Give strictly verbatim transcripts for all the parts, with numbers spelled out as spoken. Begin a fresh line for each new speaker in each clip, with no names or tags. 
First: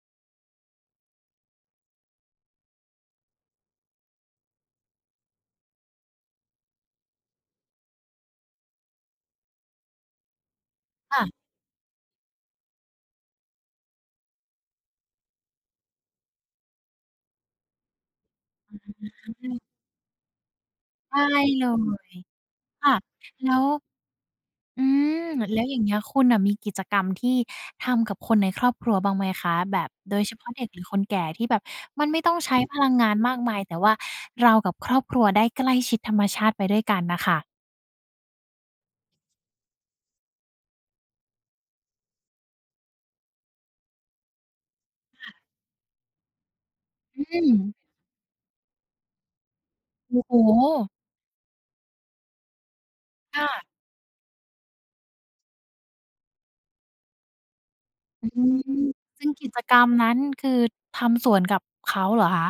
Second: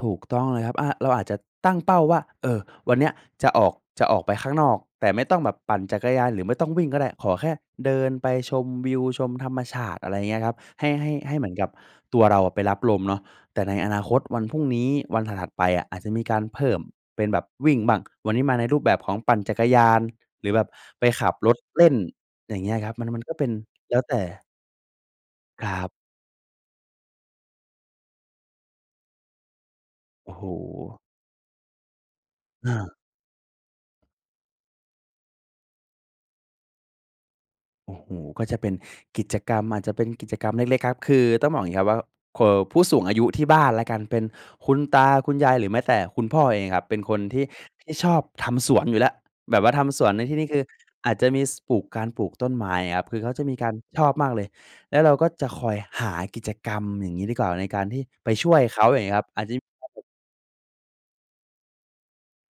ถูกต้องเลยครับ อ่า เราอาจจะตั้งเป้าว่า เออ วันเนี้ยจะออก จะออกไปข้างนอก แต่ไม่ต้องแบบปั่นจักรยาน หรือไม่ต้องวิ่งก็ได้ ขอแค่เดินไปชมวิว ชมธรรมชาติ อะไรอย่างเงี้ยครับ ให้ ให้
ค่
ให
ะ
้เหมือนกับตัวเราไปรับลมเนาะ แต่ในอนาคตวันพรุ่งนี้ วันถัด ๆ ไปอะ อาจจะมีการเพิ่มเป็นแบบวิ่งบ้าง วันนี้มาใน
อ
รูปแบบของปั่น
ื
จัก
ม
รยาน หรือแบบไป
ได
ข
้
ับรถ
เล
เล่น
ย
อย่างเงี้ย
ค
ครั
่
บ
ะ
มัน มันก็เป็
แ
น
ล้ว
แล้วแต่
อืม แล้
ค
ว
ร
อย่
ั
างเง
บ
ี้ย คุณน่ะมีกิจกรรมที่ทำกับคนในครอบครัวบ้างไหมคะ? แบบโดย
โอ
เฉ
้โ
พ
ฮ
าะเด็กหรือคนแก่ที่แบบมันไม่ต้อง ใช้
อ
พลั
า
งงานมากมาย แต่ว่าเรากับครอบครัวได้ใกล้ชิดธรรมชาติไปด้วยกันน่ะค่ะ
โอ้โฮ ก็จะเป็นกิจกรรม อาจจะเป็นกิจกรรมเล็ก ๆ ครับ คือต้องบอกอย่างนี้ครับว่า เออ ผู้สูงอายุที่บ้านแล้วกัน เป็นคุณตา
ค
ค
่
ุ
ะ
ณยาย หรือแม้แต่คุณพ่อเองครับ เป็นค
อ
น
ื
ที่
ม
ที่ชอบทำสวนอยู่แล้ว แบบว่าทำสวน
โอ
ใน
้โ
ท
ฮ
ี่นี้คือ อาจจะมี ส ปลูก การปลูกต้นไม้ครับ คือเขา
ค
จะ
่
มี
ะ
การ ชอบมากเลย แล้วเราก็จะคอยหากิจกรรมอย่างงี้ดีกว่า ในการที่
อ
ไ
ื
ป
้อฮื
ช่วยเข
อ
า อย่างงี้ค
ซ
รั
ึ
บ
่ง
อั
ก
น
ิ
นี้
จกรรมนั้นคือทำสวนกับเขาเหรอคะ?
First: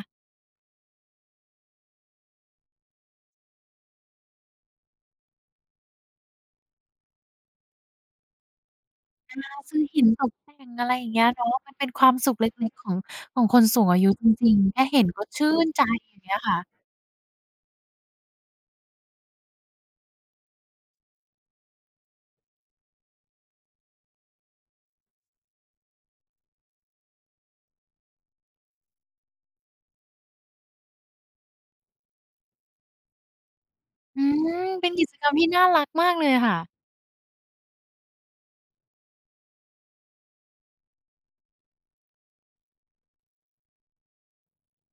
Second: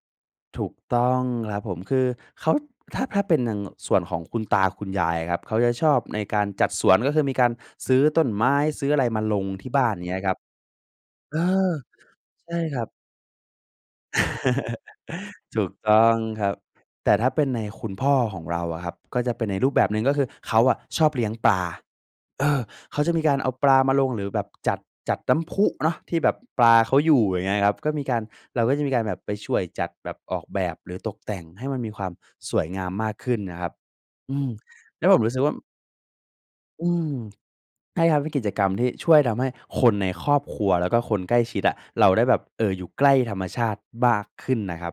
ถูกต้องครับผม คือเขา ถ้า ถ้าเป็นดัง ง ส่วนของคุณตา คุณยายครับ เขาจะชอบในการจัดสวน ก็คือมีการซื้อต้นไม้ ซื้ออะไรมา
อ
ล
า
งที่
ซื้
บ
อ
้าน
ห
อย
ิ
่
น
างเงี้
ต
ยคร
ก
ับ
แต่ง อะไรอย่างเงี้ย
เอ
เนาะ มั
อ
นเป็นความสุขเล
ใช่
็ก
คร
ๆ ข
ับ
อง ของคนสูงอายุจริง ๆ แค่เห็นก็ชื่
ถู
น
ก
ใจ
ต้อ
อย่
ง
างเงี้ย
ครั
ค่
บ
ะ
แต่ถ้าเป็นในคุณพ่อของเราอะครับ ก็เป็นในรูปแบบหนึ่งก็คือเขาอะชอบเลี้ยงปลา เออ เขาจะมีการเอาปลามาลงหรือแบบจัด จัดน้ำพุเนาะ ที่แบบปลาเขาอยู่ อย่างเงี้ยครับ ก็มีการ เราก็จะมีการแบบไปช่วยจัด แบบออกแบบ หรือตกแต่งให้มันมีความสวยงามมากขึ้นนะครับ
อื
อื
ม
ม
เป็น
แ
ก
ล้
ิ
ว
จ
ผม
กร
ร
ร
ู้
ม
สึก
ที่
ว่า
น่ารักมากเลยค่ะ
อืม ใช่ครับ เป็นกิจกรรมที่ช่วยทำให้คนในครอบครัว แล้วก็คนใกล้ชิดอะ เราได้แบบ เออ อยู่ใกล้ธรรมชาติบ้าก ขึ้นนะครับ